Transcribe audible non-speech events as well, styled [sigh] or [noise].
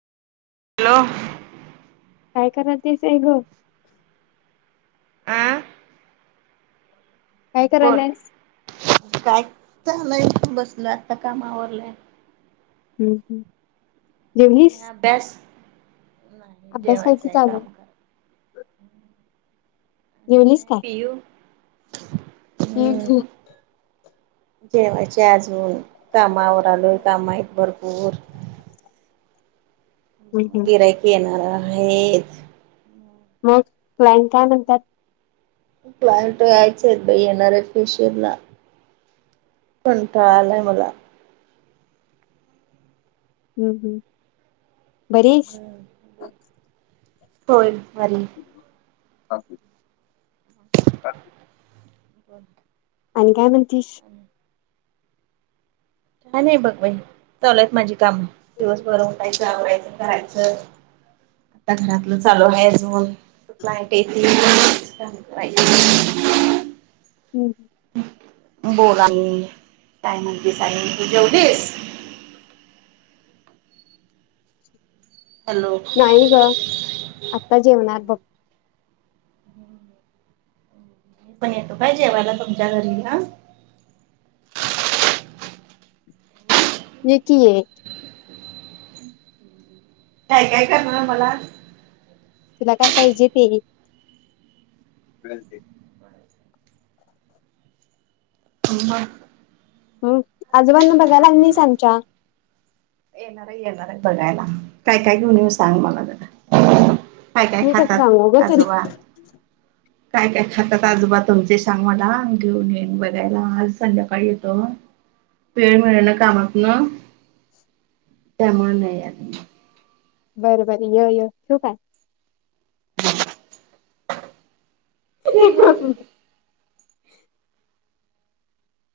Low काय करा तेचये ग अं काय करायलेस? झालंय बसलो आत्ता काम आवरलंय. हं-हं आणि भ्यास? नाही अभ्यास की जेवायचंय आहे चालू काम कर आणि काय पियु ती झोप जेवायचंय अजून कामं आवरलोय काम आहेत भरपूर गिऱ्हाईक येणार आहेत मग प्लॅन काय म्हणतात प्लॅन करायचेत बाई येणार आहे फेशियल ला कंटाळ आलाय मला हम्म हम् बरी आहेस होय अर ह ब आणि काय म्हणतीस काय नाही बघ बाई चालू आहेत माझी कामं दिवसभर उठायचं आवरायचं करायचं आता घरातलं चालू आहे अजून क्लायंट येतील [inaudible] हम्म बोला काय म्हणतीस आणि तू जेवलीस हॅलो मी नाही ग आता जेवणार बघ आम्ही पण येतो काय जेवायला तुमच्या घरी हां ये की ये काय काय करणार मला तुला काय पाहिजे ते [inaudible] हम हम् आजोबांना बघायला आली नाहीस आमच्या येणार येणार आहे बघायला काय काय घेऊन येऊ सांग मला जरा काय काय मी कसं सांगू ग खातात तुला आजोबा काय काय खातात आजोबा तुमचे सांग मला घेऊन येईन बघायला आज संध्याकाळी येतो हं वेळ मिळना कामातनं त्यामुळे नाही आले बर बर य य ठेऊ काय [inaudible]